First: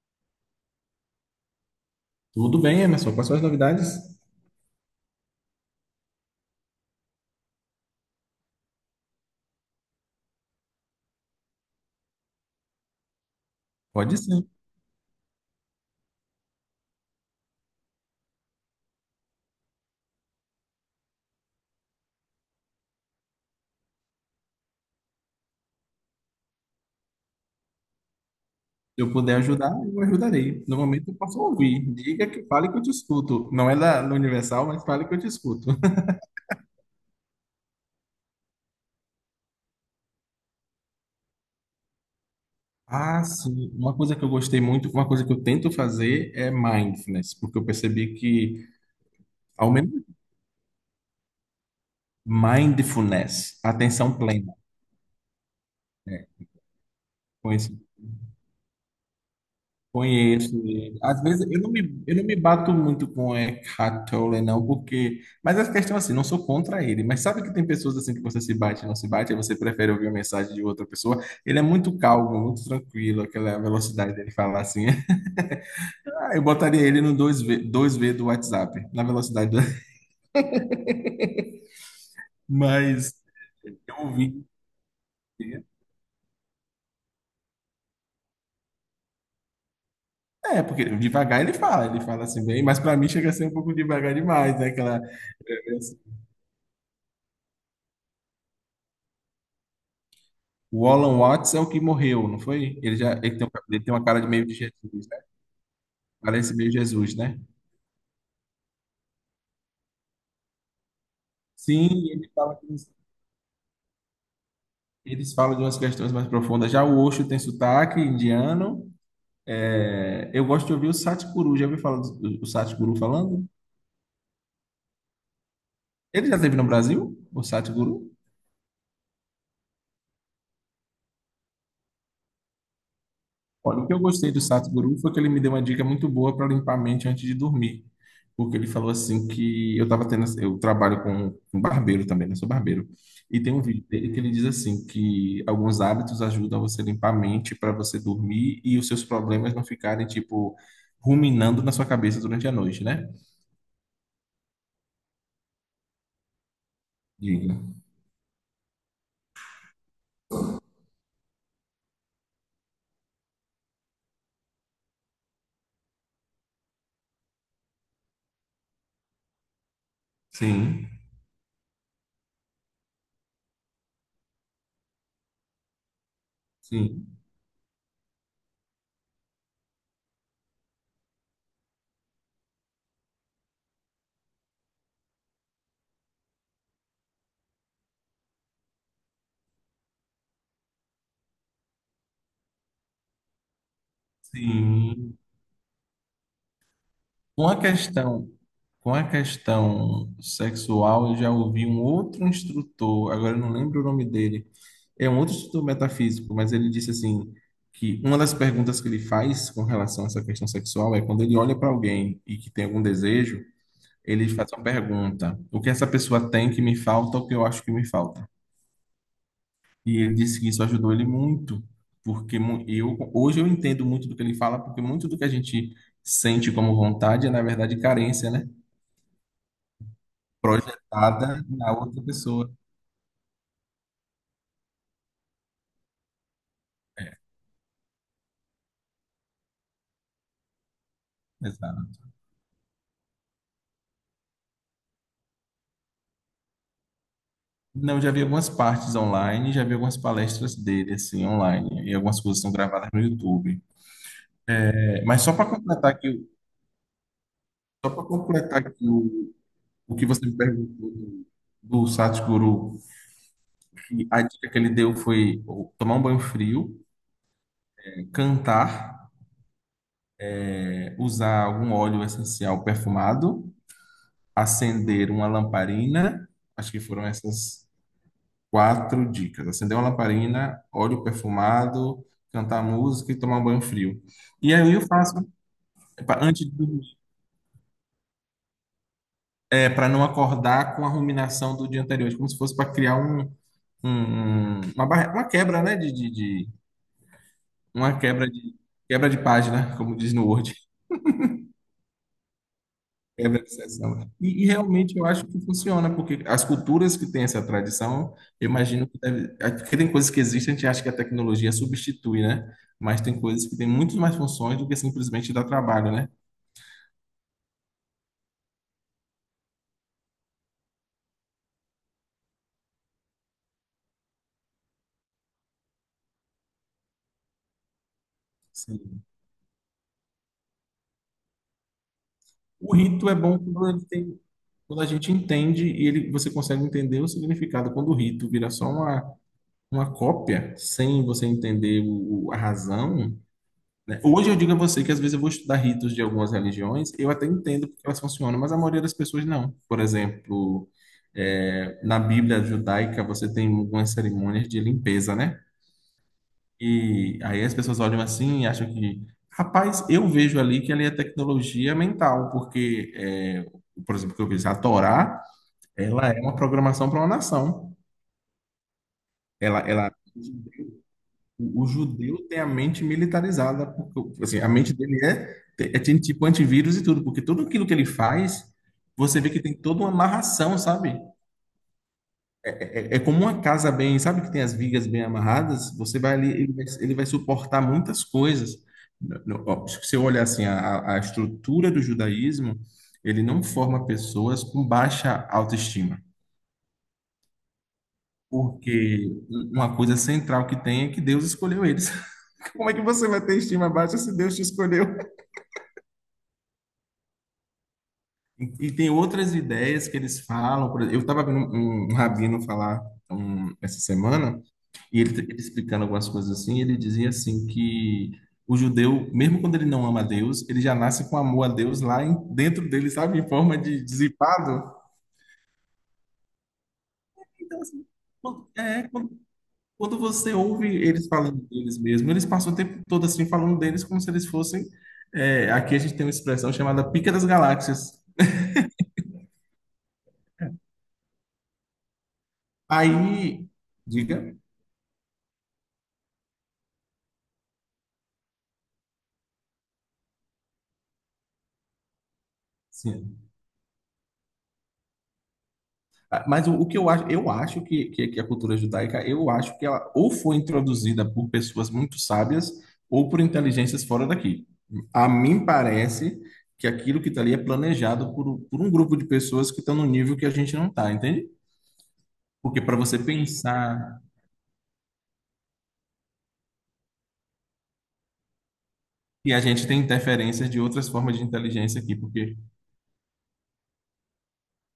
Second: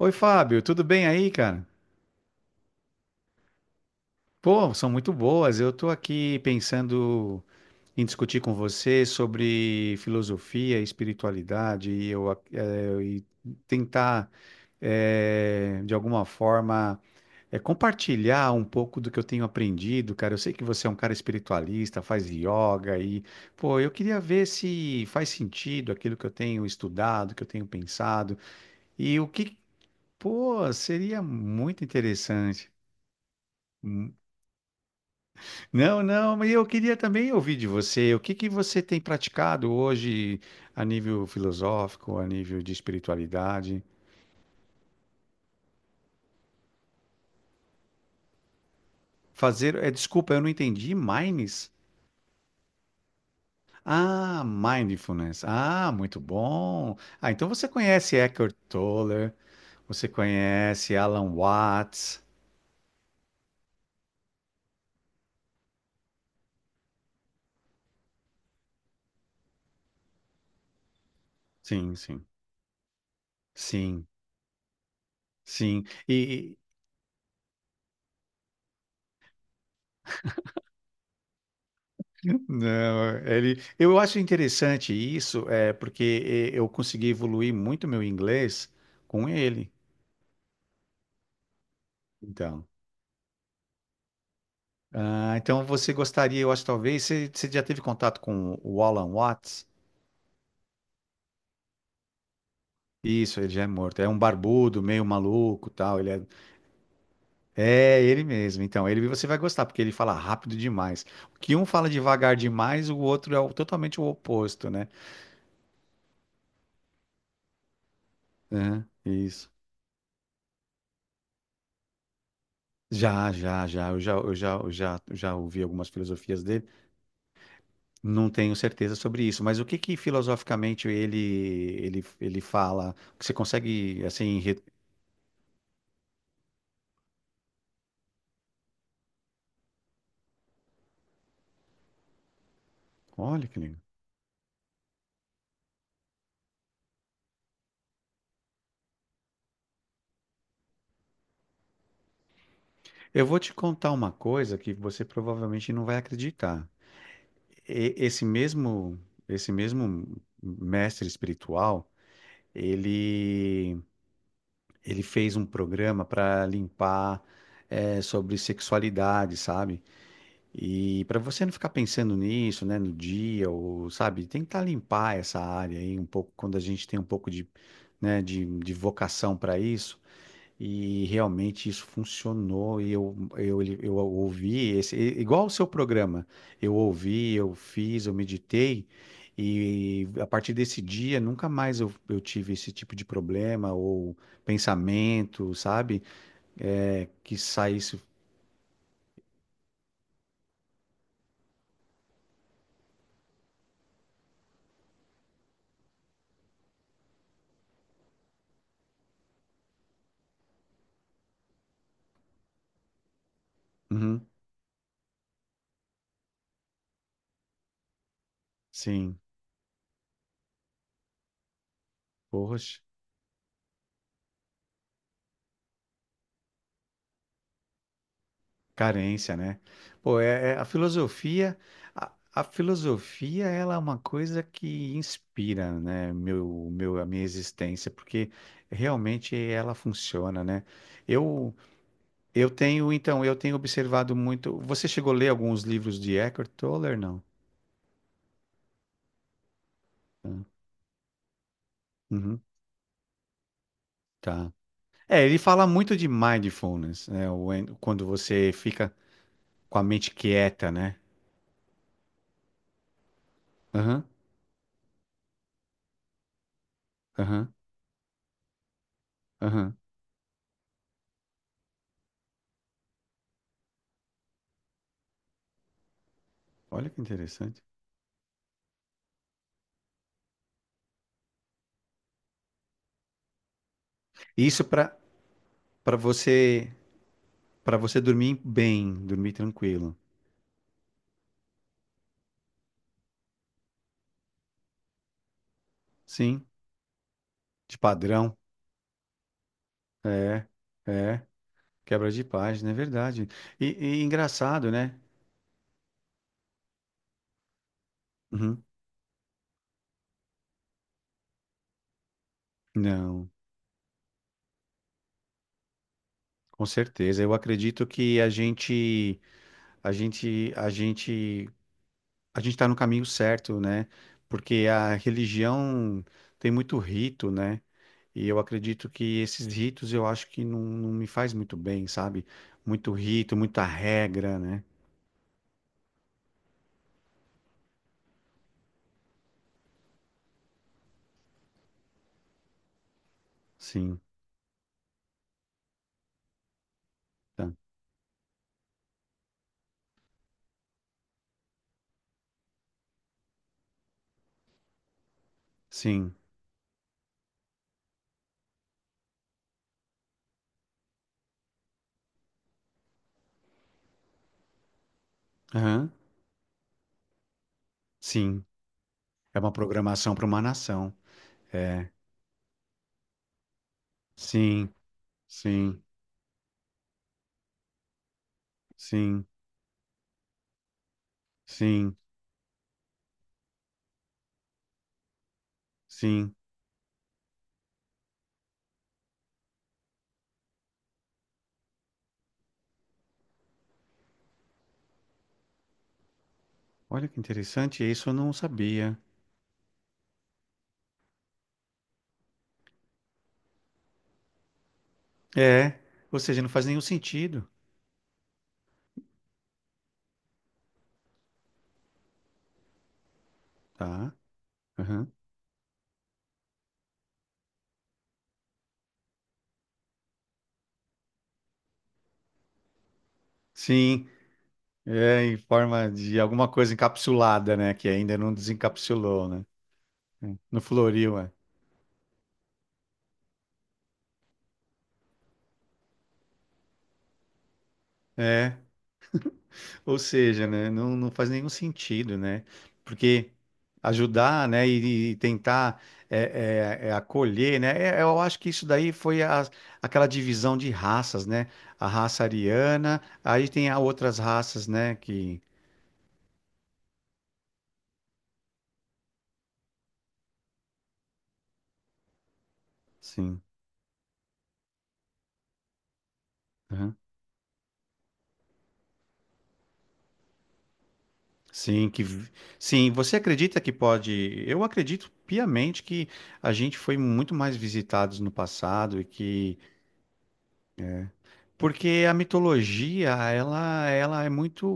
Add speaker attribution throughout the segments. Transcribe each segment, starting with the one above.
Speaker 1: Oi, Fábio, tudo bem aí, cara?
Speaker 2: Tudo bem, Emerson. Quais são as novidades?
Speaker 1: Pô, são muito boas. Eu tô aqui pensando em discutir com você sobre filosofia, espiritualidade e
Speaker 2: Pode
Speaker 1: tentar,
Speaker 2: ser.
Speaker 1: de alguma forma, compartilhar um pouco do que eu tenho aprendido, cara. Eu sei que você é um cara espiritualista, faz yoga e, pô, eu queria ver se faz sentido aquilo que eu tenho estudado, que eu tenho pensado
Speaker 2: Se eu
Speaker 1: e o
Speaker 2: puder
Speaker 1: que,
Speaker 2: ajudar, eu ajudarei.
Speaker 1: pô,
Speaker 2: No momento, eu
Speaker 1: seria
Speaker 2: posso
Speaker 1: muito
Speaker 2: ouvir. Diga que
Speaker 1: interessante.
Speaker 2: fale que eu te escuto. Não é da no Universal, mas fale que eu te escuto.
Speaker 1: Não, não, mas eu queria também ouvir de você, o que que você tem praticado hoje a nível filosófico, a nível de
Speaker 2: Ah, sim.
Speaker 1: espiritualidade?
Speaker 2: Uma coisa que eu gostei muito, uma coisa que eu tento fazer é mindfulness, porque eu percebi que, ao
Speaker 1: Fazer, é,
Speaker 2: menos,
Speaker 1: desculpa, eu não entendi, mindfulness?
Speaker 2: mindfulness, atenção
Speaker 1: Ah,
Speaker 2: plena.
Speaker 1: mindfulness. Ah, muito bom. Ah, então você
Speaker 2: Conheço.
Speaker 1: conhece Eckhart Tolle, você
Speaker 2: Conheço.
Speaker 1: conhece
Speaker 2: ele. Às
Speaker 1: Alan
Speaker 2: vezes eu não me, eu
Speaker 1: Watts?
Speaker 2: não me bato muito com Eckhart Tolle, não, porque. Mas a questão é assim, não sou contra ele. Mas sabe que tem pessoas assim que você se bate e não se bate, aí você prefere ouvir a mensagem de outra pessoa. Ele é
Speaker 1: Sim,
Speaker 2: muito
Speaker 1: sim.
Speaker 2: calmo, muito tranquilo, aquela
Speaker 1: Sim,
Speaker 2: velocidade dele falar assim.
Speaker 1: sim. E
Speaker 2: Ah, eu
Speaker 1: e-
Speaker 2: botaria ele no dois v do WhatsApp, na velocidade do... Mas
Speaker 1: não, ele,
Speaker 2: eu
Speaker 1: eu acho
Speaker 2: ouvi.
Speaker 1: interessante isso, é porque eu consegui evoluir muito meu inglês com ele.
Speaker 2: É, porque devagar ele fala assim bem,
Speaker 1: Então.
Speaker 2: mas para mim chega a ser um pouco devagar demais, né? Aquela é,
Speaker 1: Ah, então você gostaria, eu acho, talvez, você já teve contato com o Alan Watts?
Speaker 2: O Alan Watts é o que morreu, não foi? Ele já ele
Speaker 1: Isso,
Speaker 2: tem,
Speaker 1: ele
Speaker 2: um-
Speaker 1: já é
Speaker 2: ele tem
Speaker 1: morto.
Speaker 2: uma
Speaker 1: É um
Speaker 2: cara de meio de
Speaker 1: barbudo, meio
Speaker 2: Jesus, né?
Speaker 1: maluco, tal. Ele é,
Speaker 2: Parece meio Jesus, né?
Speaker 1: é ele mesmo. Então, ele você vai gostar porque ele fala rápido demais. O que um fala
Speaker 2: Sim, ele
Speaker 1: devagar
Speaker 2: fala que
Speaker 1: demais,
Speaker 2: eles,
Speaker 1: o outro é totalmente o oposto, né?
Speaker 2: eles falam de umas questões mais profundas. Já o Osho tem sotaque
Speaker 1: Aham,
Speaker 2: indiano.
Speaker 1: isso.
Speaker 2: É, eu gosto de ouvir o Satguru. Já ouviu falar do, do Satguru
Speaker 1: Já,
Speaker 2: falando?
Speaker 1: já, já. Eu já ouvi algumas
Speaker 2: Ele já
Speaker 1: filosofias
Speaker 2: esteve no
Speaker 1: dele.
Speaker 2: Brasil? O Satguru?
Speaker 1: Não tenho certeza sobre isso, mas o que que filosoficamente ele fala? Que você
Speaker 2: Olha, o que eu
Speaker 1: consegue
Speaker 2: gostei
Speaker 1: assim?
Speaker 2: do
Speaker 1: Re-
Speaker 2: Sadhguru foi que ele me deu uma dica muito boa para limpar a mente antes de dormir. Porque ele falou assim que eu estava tendo, eu trabalho com um barbeiro também, né? Sou barbeiro. E
Speaker 1: Olha
Speaker 2: tem
Speaker 1: que
Speaker 2: um
Speaker 1: legal.
Speaker 2: vídeo dele que ele diz assim que alguns hábitos ajudam você a limpar a mente para você dormir e os seus problemas não ficarem tipo ruminando na sua cabeça durante a noite, né?
Speaker 1: Eu vou te contar uma coisa que você provavelmente não vai acreditar.
Speaker 2: Diga.
Speaker 1: E- Esse mesmo, esse mesmo mestre espiritual, ele, ele fez um programa para limpar sobre sexualidade, sabe?
Speaker 2: Sim,
Speaker 1: E para você não ficar pensando nisso, né, no dia ou sabe, tentar limpar essa área aí um pouco quando a gente tem um
Speaker 2: sim,
Speaker 1: pouco de, né, de vocação para isso e realmente isso funcionou. Eu ouvi esse, igual o seu programa. Eu ouvi, eu fiz, eu meditei, e a partir desse dia nunca mais eu tive esse tipo de problema ou
Speaker 2: sim.
Speaker 1: pensamento, sabe? É, que
Speaker 2: Uma
Speaker 1: saísse.
Speaker 2: questão Com a questão sexual, eu já ouvi um outro instrutor, agora eu não lembro o nome dele, é um outro instrutor metafísico, mas ele disse assim, que uma das perguntas que ele faz com relação a essa questão sexual é quando ele olha para alguém e que tem algum desejo,
Speaker 1: Uhum,
Speaker 2: ele faz uma pergunta: o que essa pessoa tem que me falta, o que eu acho que me falta?
Speaker 1: sim,
Speaker 2: E ele disse que isso ajudou ele muito, porque
Speaker 1: poxa.
Speaker 2: eu hoje eu entendo muito do que ele fala, porque muito do que a gente sente como vontade é na verdade carência, né?
Speaker 1: Carência, né? Pô, é, é-
Speaker 2: Projetada na outra
Speaker 1: a
Speaker 2: pessoa.
Speaker 1: filosofia, ela é uma coisa que inspira, né, a minha existência, porque realmente ela funciona, né? Eu,
Speaker 2: Exato.
Speaker 1: eu tenho, então, eu tenho observado muito. Você chegou a ler alguns livros de Eckhart Tolle, não?
Speaker 2: Não, já vi algumas partes online, já vi algumas
Speaker 1: Hum,
Speaker 2: palestras dele assim online e algumas coisas
Speaker 1: uhum,
Speaker 2: são gravadas no YouTube.
Speaker 1: tá.
Speaker 2: É, mas
Speaker 1: É, ele fala muito de mindfulness, né?
Speaker 2: só para
Speaker 1: Quando você
Speaker 2: completar que
Speaker 1: fica
Speaker 2: o,
Speaker 1: com a
Speaker 2: o que
Speaker 1: mente
Speaker 2: você me
Speaker 1: quieta,
Speaker 2: perguntou
Speaker 1: né?
Speaker 2: do Satguru,
Speaker 1: Aham,
Speaker 2: que a dica que ele deu foi tomar um banho frio,
Speaker 1: aham,
Speaker 2: cantar,
Speaker 1: aham.
Speaker 2: usar algum óleo essencial perfumado, acender uma lamparina. Acho que
Speaker 1: Olha que
Speaker 2: foram
Speaker 1: interessante.
Speaker 2: essas quatro dicas: acender uma lamparina, óleo perfumado, cantar música e tomar um banho frio. E
Speaker 1: Isso
Speaker 2: aí eu
Speaker 1: para
Speaker 2: faço
Speaker 1: Para
Speaker 2: antes de
Speaker 1: você,
Speaker 2: dormir,
Speaker 1: para você dormir bem, dormir
Speaker 2: para
Speaker 1: tranquilo.
Speaker 2: não acordar com a ruminação do dia anterior, como se fosse para criar uma quebra, né? De,
Speaker 1: Sim,
Speaker 2: de-
Speaker 1: de
Speaker 2: uma quebra
Speaker 1: padrão.
Speaker 2: de quebra de página, como diz no
Speaker 1: É,
Speaker 2: Word.
Speaker 1: é. Quebra de página, é verdade.
Speaker 2: É da
Speaker 1: E, e
Speaker 2: obsessão. E
Speaker 1: engraçado,
Speaker 2: realmente
Speaker 1: né?
Speaker 2: eu acho que funciona, porque as culturas que têm essa tradição, eu
Speaker 1: Uhum.
Speaker 2: imagino que deve. Porque tem coisas que existem, a gente acha que a tecnologia substitui, né? Mas tem
Speaker 1: Não,
Speaker 2: coisas que têm muito mais funções do que simplesmente dar trabalho, né?
Speaker 1: com certeza. Eu acredito que a gente, a gente, a gente está no caminho certo, né? Porque a religião tem muito rito, né? E eu acredito
Speaker 2: Sim.
Speaker 1: que esses ritos eu acho que não, não me faz muito bem, sabe?
Speaker 2: O
Speaker 1: Muito
Speaker 2: rito é
Speaker 1: rito,
Speaker 2: bom
Speaker 1: muita
Speaker 2: quando, ele tem-
Speaker 1: regra, né?
Speaker 2: quando a gente entende e ele, você consegue entender o significado. Quando o rito vira só uma cópia, sem você entender a razão, né?
Speaker 1: Sim.
Speaker 2: Hoje eu digo a você que às vezes eu vou estudar ritos de algumas religiões, eu até
Speaker 1: Tá.
Speaker 2: entendo porque elas funcionam, mas a maioria das pessoas não. Por exemplo, na Bíblia judaica você tem algumas cerimônias de limpeza, né?
Speaker 1: Sim,
Speaker 2: E aí as pessoas olham assim e acham que, rapaz, eu vejo ali que ali é tecnologia mental, porque, por exemplo, que eu vejo a Torá,
Speaker 1: aham,
Speaker 2: ela é uma programação para uma nação.
Speaker 1: sim. É uma
Speaker 2: Ela, ela
Speaker 1: programação para uma nação.
Speaker 2: o
Speaker 1: É,
Speaker 2: judeu tem a mente militarizada, porque assim, a mente
Speaker 1: sim,
Speaker 2: dele
Speaker 1: sim,
Speaker 2: tem tipo antivírus e tudo, porque tudo aquilo que ele faz, você
Speaker 1: sim,
Speaker 2: vê que tem toda uma amarração, sabe?
Speaker 1: sim,
Speaker 2: É como uma casa bem, sabe que tem as vigas bem amarradas, você vai ali,
Speaker 1: sim.
Speaker 2: ele vai, suportar muitas coisas. Ó, se você olhar assim, a estrutura do judaísmo, ele não forma pessoas com baixa autoestima.
Speaker 1: Olha que interessante, isso eu não sabia.
Speaker 2: Porque uma coisa central que tem é que Deus escolheu eles. Como é que você vai ter estima baixa se Deus te escolheu?
Speaker 1: É, ou seja, não faz nenhum sentido,
Speaker 2: E tem outras ideias que eles falam. Por exemplo, eu estava vendo um rabino falar essa
Speaker 1: tá?
Speaker 2: semana, e
Speaker 1: Aham.
Speaker 2: ele explicando algumas coisas assim, ele dizia assim que o judeu, mesmo quando ele não ama a Deus, ele já nasce com amor a Deus lá dentro dele, sabe? Em forma de
Speaker 1: Sim,
Speaker 2: dissipado.
Speaker 1: é em forma de alguma coisa encapsulada,
Speaker 2: Então,
Speaker 1: né?
Speaker 2: assim,
Speaker 1: Que ainda não
Speaker 2: quando- é, quando,
Speaker 1: desencapsulou, né?
Speaker 2: quando você
Speaker 1: É. Não
Speaker 2: ouve eles
Speaker 1: floriu, é.
Speaker 2: falando deles mesmo, eles passam o tempo todo assim falando deles como se eles fossem. Aqui a gente tem uma expressão chamada pica das galáxias.
Speaker 1: É, ou seja, né, não, não faz nenhum sentido, né? Porque
Speaker 2: Aí, diga.
Speaker 1: ajudar, né, e tentar acolher, né? Eu acho que isso daí foi aquela divisão de raças, né? A raça ariana,
Speaker 2: Sim.
Speaker 1: aí tem a outras raças, né? Que
Speaker 2: Ah, mas o que eu acho, eu acho que a cultura judaica, eu acho que ela ou foi introduzida por pessoas muito sábias ou por
Speaker 1: sim,
Speaker 2: inteligências fora daqui. A mim parece que
Speaker 1: aham.
Speaker 2: aquilo que está ali é planejado por um grupo de pessoas que estão no nível que a gente não está, entende?
Speaker 1: Sim, que vi-
Speaker 2: Porque para
Speaker 1: sim.
Speaker 2: você
Speaker 1: Você acredita que
Speaker 2: pensar
Speaker 1: pode? Eu acredito piamente que a gente foi muito mais visitados no passado e
Speaker 2: que a
Speaker 1: que
Speaker 2: gente tem interferências de outras formas de inteligência aqui,
Speaker 1: Porque a
Speaker 2: porque
Speaker 1: mitologia, ela é muito,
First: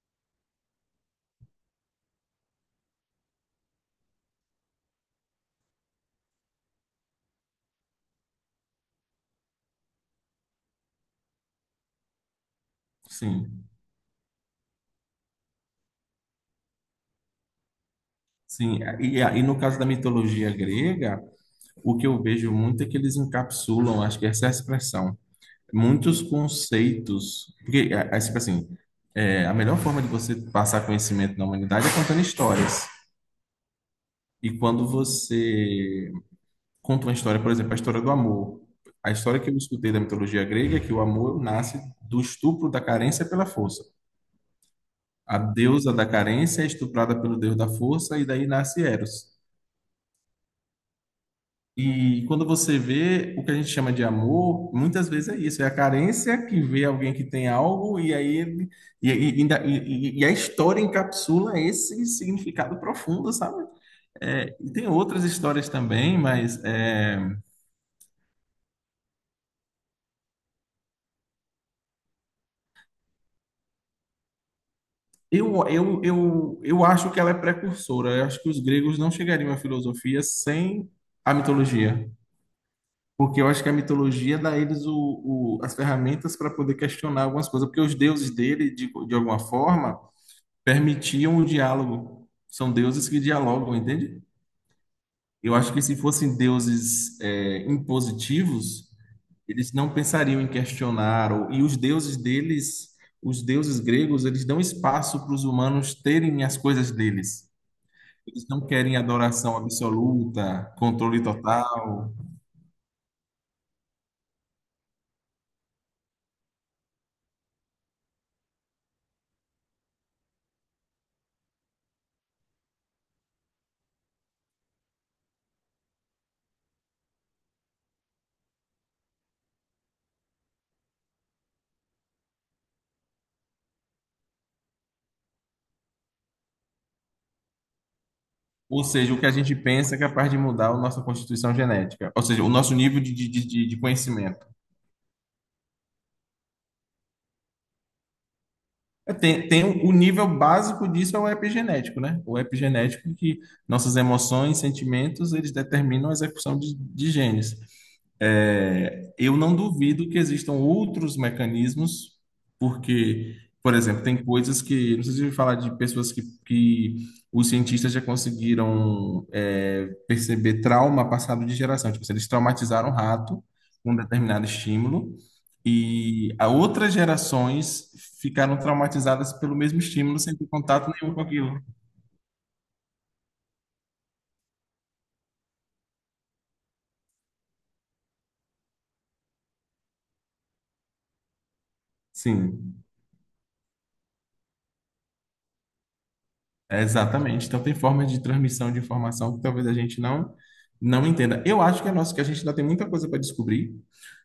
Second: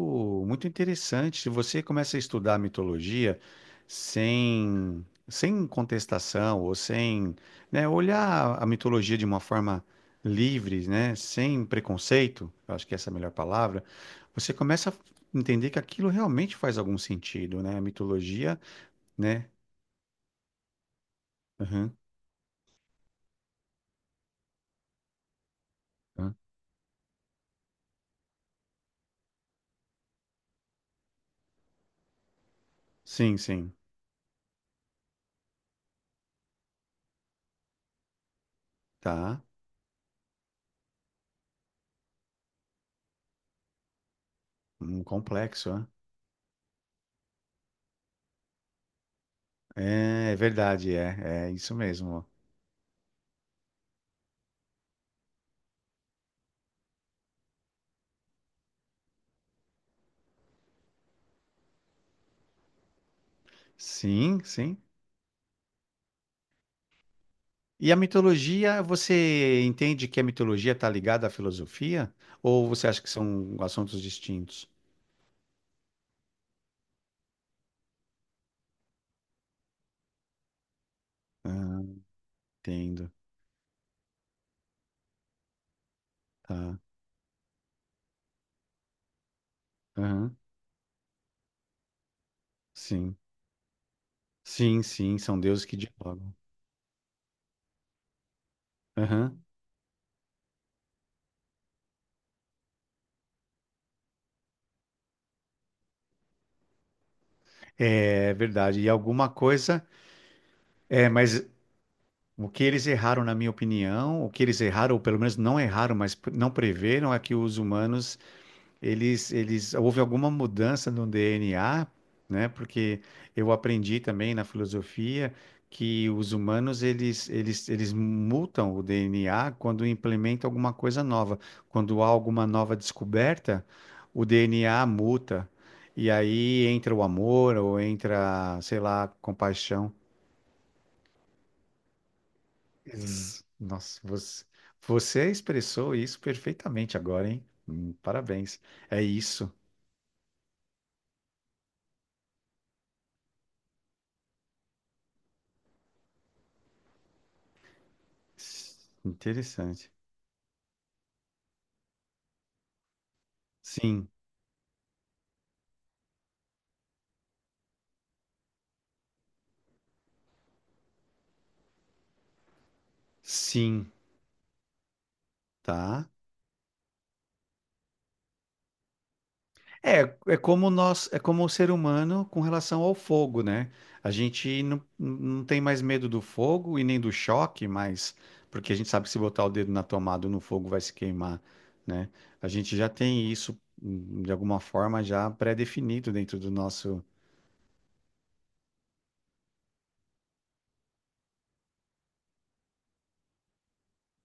Speaker 1: muito interessante. Se você começa a estudar a mitologia sem contestação ou sem, né, olhar a mitologia de uma forma livre, né, sem preconceito, eu acho que essa é a melhor
Speaker 2: sim,
Speaker 1: palavra, você começa a entender que aquilo realmente faz algum sentido, né? A mitologia,
Speaker 2: sim. E
Speaker 1: né?
Speaker 2: no caso da mitologia grega,
Speaker 1: Aham,
Speaker 2: o que eu vejo muito é que eles encapsulam, acho que essa é a expressão muitos
Speaker 1: aham.
Speaker 2: conceitos. Porque, tipo assim, a melhor forma de você passar conhecimento na humanidade é contando histórias.
Speaker 1: Sim, sim,
Speaker 2: E quando você conta uma história, por exemplo, a história do amor. A história
Speaker 1: tá.
Speaker 2: que eu escutei da mitologia grega é que o amor nasce do estupro da carência pela força.
Speaker 1: Um
Speaker 2: A
Speaker 1: complexo, né?
Speaker 2: deusa da carência é estuprada pelo deus da força e daí nasce Eros.
Speaker 1: É, é verdade, é, é isso
Speaker 2: E
Speaker 1: mesmo.
Speaker 2: quando você vê o que a gente chama de amor, muitas vezes é isso, é a carência que vê alguém que tem algo e aí e, e, ainda- e- e a história encapsula esse significado profundo, sabe?
Speaker 1: Sim,
Speaker 2: É, e
Speaker 1: sim.
Speaker 2: tem outras histórias também, mas é,
Speaker 1: E a mitologia, você entende que a mitologia está ligada à filosofia? Ou você acha que são assuntos distintos?
Speaker 2: eu, eu, eu, eu acho que ela é precursora. Eu acho que os gregos não chegariam à filosofia sem a
Speaker 1: Ah,
Speaker 2: mitologia.
Speaker 1: entendo.
Speaker 2: Porque eu acho que a mitologia dá a eles as ferramentas para poder
Speaker 1: Tá.
Speaker 2: questionar algumas coisas. Porque os deuses dele, de alguma forma,
Speaker 1: Aham.
Speaker 2: permitiam o diálogo. São deuses
Speaker 1: Sim.
Speaker 2: que dialogam, entende?
Speaker 1: Sim, sim, são
Speaker 2: Eu
Speaker 1: deuses
Speaker 2: acho
Speaker 1: que
Speaker 2: que se
Speaker 1: dialogam.
Speaker 2: fossem deuses impositivos,
Speaker 1: Aham.
Speaker 2: eles não pensariam em questionar. E os deuses deles, os deuses gregos, eles dão espaço para os humanos terem as coisas deles.
Speaker 1: É
Speaker 2: Eles não
Speaker 1: verdade. E
Speaker 2: querem
Speaker 1: alguma
Speaker 2: adoração
Speaker 1: coisa.
Speaker 2: absoluta,
Speaker 1: É,
Speaker 2: controle
Speaker 1: mas
Speaker 2: total.
Speaker 1: o que eles erraram, na minha opinião, o que eles erraram, ou pelo menos não erraram, mas pre- não preveram, é que os humanos houve alguma mudança no DNA, né? Porque eu aprendi também na filosofia que os humanos eles mutam o DNA quando implementam alguma coisa nova. Quando há alguma nova descoberta, o DNA muta. E aí entra o amor ou entra, sei
Speaker 2: Ou
Speaker 1: lá, a
Speaker 2: seja, o que a gente
Speaker 1: compaixão.
Speaker 2: pensa é capaz de mudar a nossa constituição genética, ou seja, o nosso nível de, de,
Speaker 1: Ex-
Speaker 2: de de
Speaker 1: Nossa,
Speaker 2: conhecimento.
Speaker 1: você expressou isso perfeitamente agora, hein? Parabéns. É
Speaker 2: É, Tem,
Speaker 1: isso.
Speaker 2: tem o nível básico disso é o epigenético, né? O epigenético que nossas emoções, sentimentos, eles determinam a execução de genes. É, eu não
Speaker 1: Interessante.
Speaker 2: duvido que existam outros mecanismos, porque, por exemplo,
Speaker 1: Sim,
Speaker 2: tem coisas que, não sei se eu ouvi falar de pessoas que, os cientistas já conseguiram perceber trauma passado de geração, tipo, assim, eles traumatizaram o rato
Speaker 1: sim,
Speaker 2: com um determinado estímulo
Speaker 1: tá.
Speaker 2: e a outras gerações ficaram traumatizadas pelo mesmo
Speaker 1: É,
Speaker 2: estímulo
Speaker 1: é
Speaker 2: sem ter
Speaker 1: como
Speaker 2: contato
Speaker 1: nós,
Speaker 2: nenhum
Speaker 1: é
Speaker 2: com
Speaker 1: como o
Speaker 2: aquilo.
Speaker 1: ser humano com relação ao fogo, né? A gente não, não tem mais medo do fogo e nem do choque, mas porque a gente sabe que se botar o dedo na tomada ou no fogo vai se queimar, né? A gente
Speaker 2: Sim.
Speaker 1: já tem isso de alguma forma já pré-definido dentro do
Speaker 2: É,
Speaker 1: nosso,
Speaker 2: exatamente. Então tem formas de transmissão de informação que talvez a gente não entenda. Eu acho que é nosso que a gente ainda tem muita coisa para descobrir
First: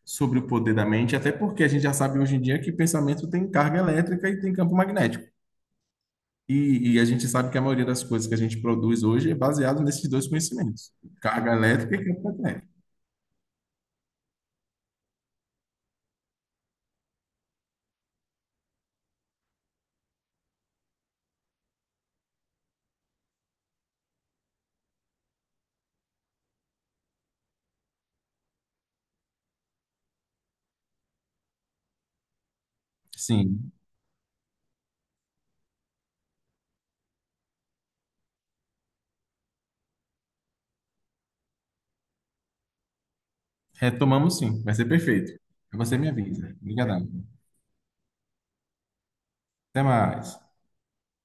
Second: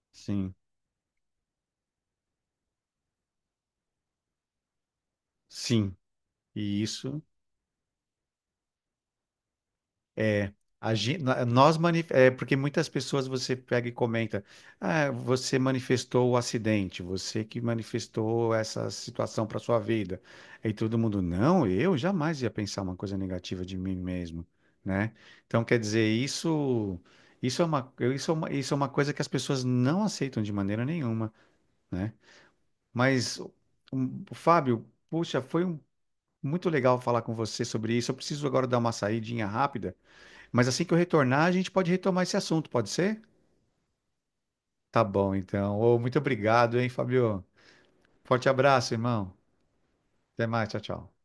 Speaker 2: sobre o
Speaker 1: sim,
Speaker 2: poder da mente, até porque a gente já sabe hoje em dia que pensamento tem carga elétrica e tem campo magnético.
Speaker 1: sim. E
Speaker 2: E a
Speaker 1: isso
Speaker 2: gente sabe que a maioria das coisas que a gente produz hoje é baseado nesses dois
Speaker 1: É,
Speaker 2: conhecimentos, carga
Speaker 1: nós
Speaker 2: elétrica e campo
Speaker 1: é, porque
Speaker 2: magnético.
Speaker 1: muitas pessoas você pega e comenta, ah, você manifestou o acidente, você que manifestou essa situação para sua vida. Aí todo mundo, não, eu jamais ia pensar uma coisa negativa de mim mesmo, né? Então quer dizer, isso é uma coisa que as pessoas não aceitam de maneira nenhuma, né? Mas
Speaker 2: Sim,
Speaker 1: um, Fábio, puxa, muito legal falar com você sobre isso. Eu preciso agora dar uma saidinha rápida. Mas assim que eu retornar, a gente pode retomar esse assunto, pode ser?
Speaker 2: retomamos sim, vai ser
Speaker 1: Tá
Speaker 2: perfeito.
Speaker 1: bom,
Speaker 2: É
Speaker 1: então. Ô,
Speaker 2: Você me
Speaker 1: muito
Speaker 2: avisa.
Speaker 1: obrigado, hein,
Speaker 2: Obrigadão.
Speaker 1: Fabio? Forte abraço, irmão.
Speaker 2: Até mais.
Speaker 1: Até mais, tchau, tchau.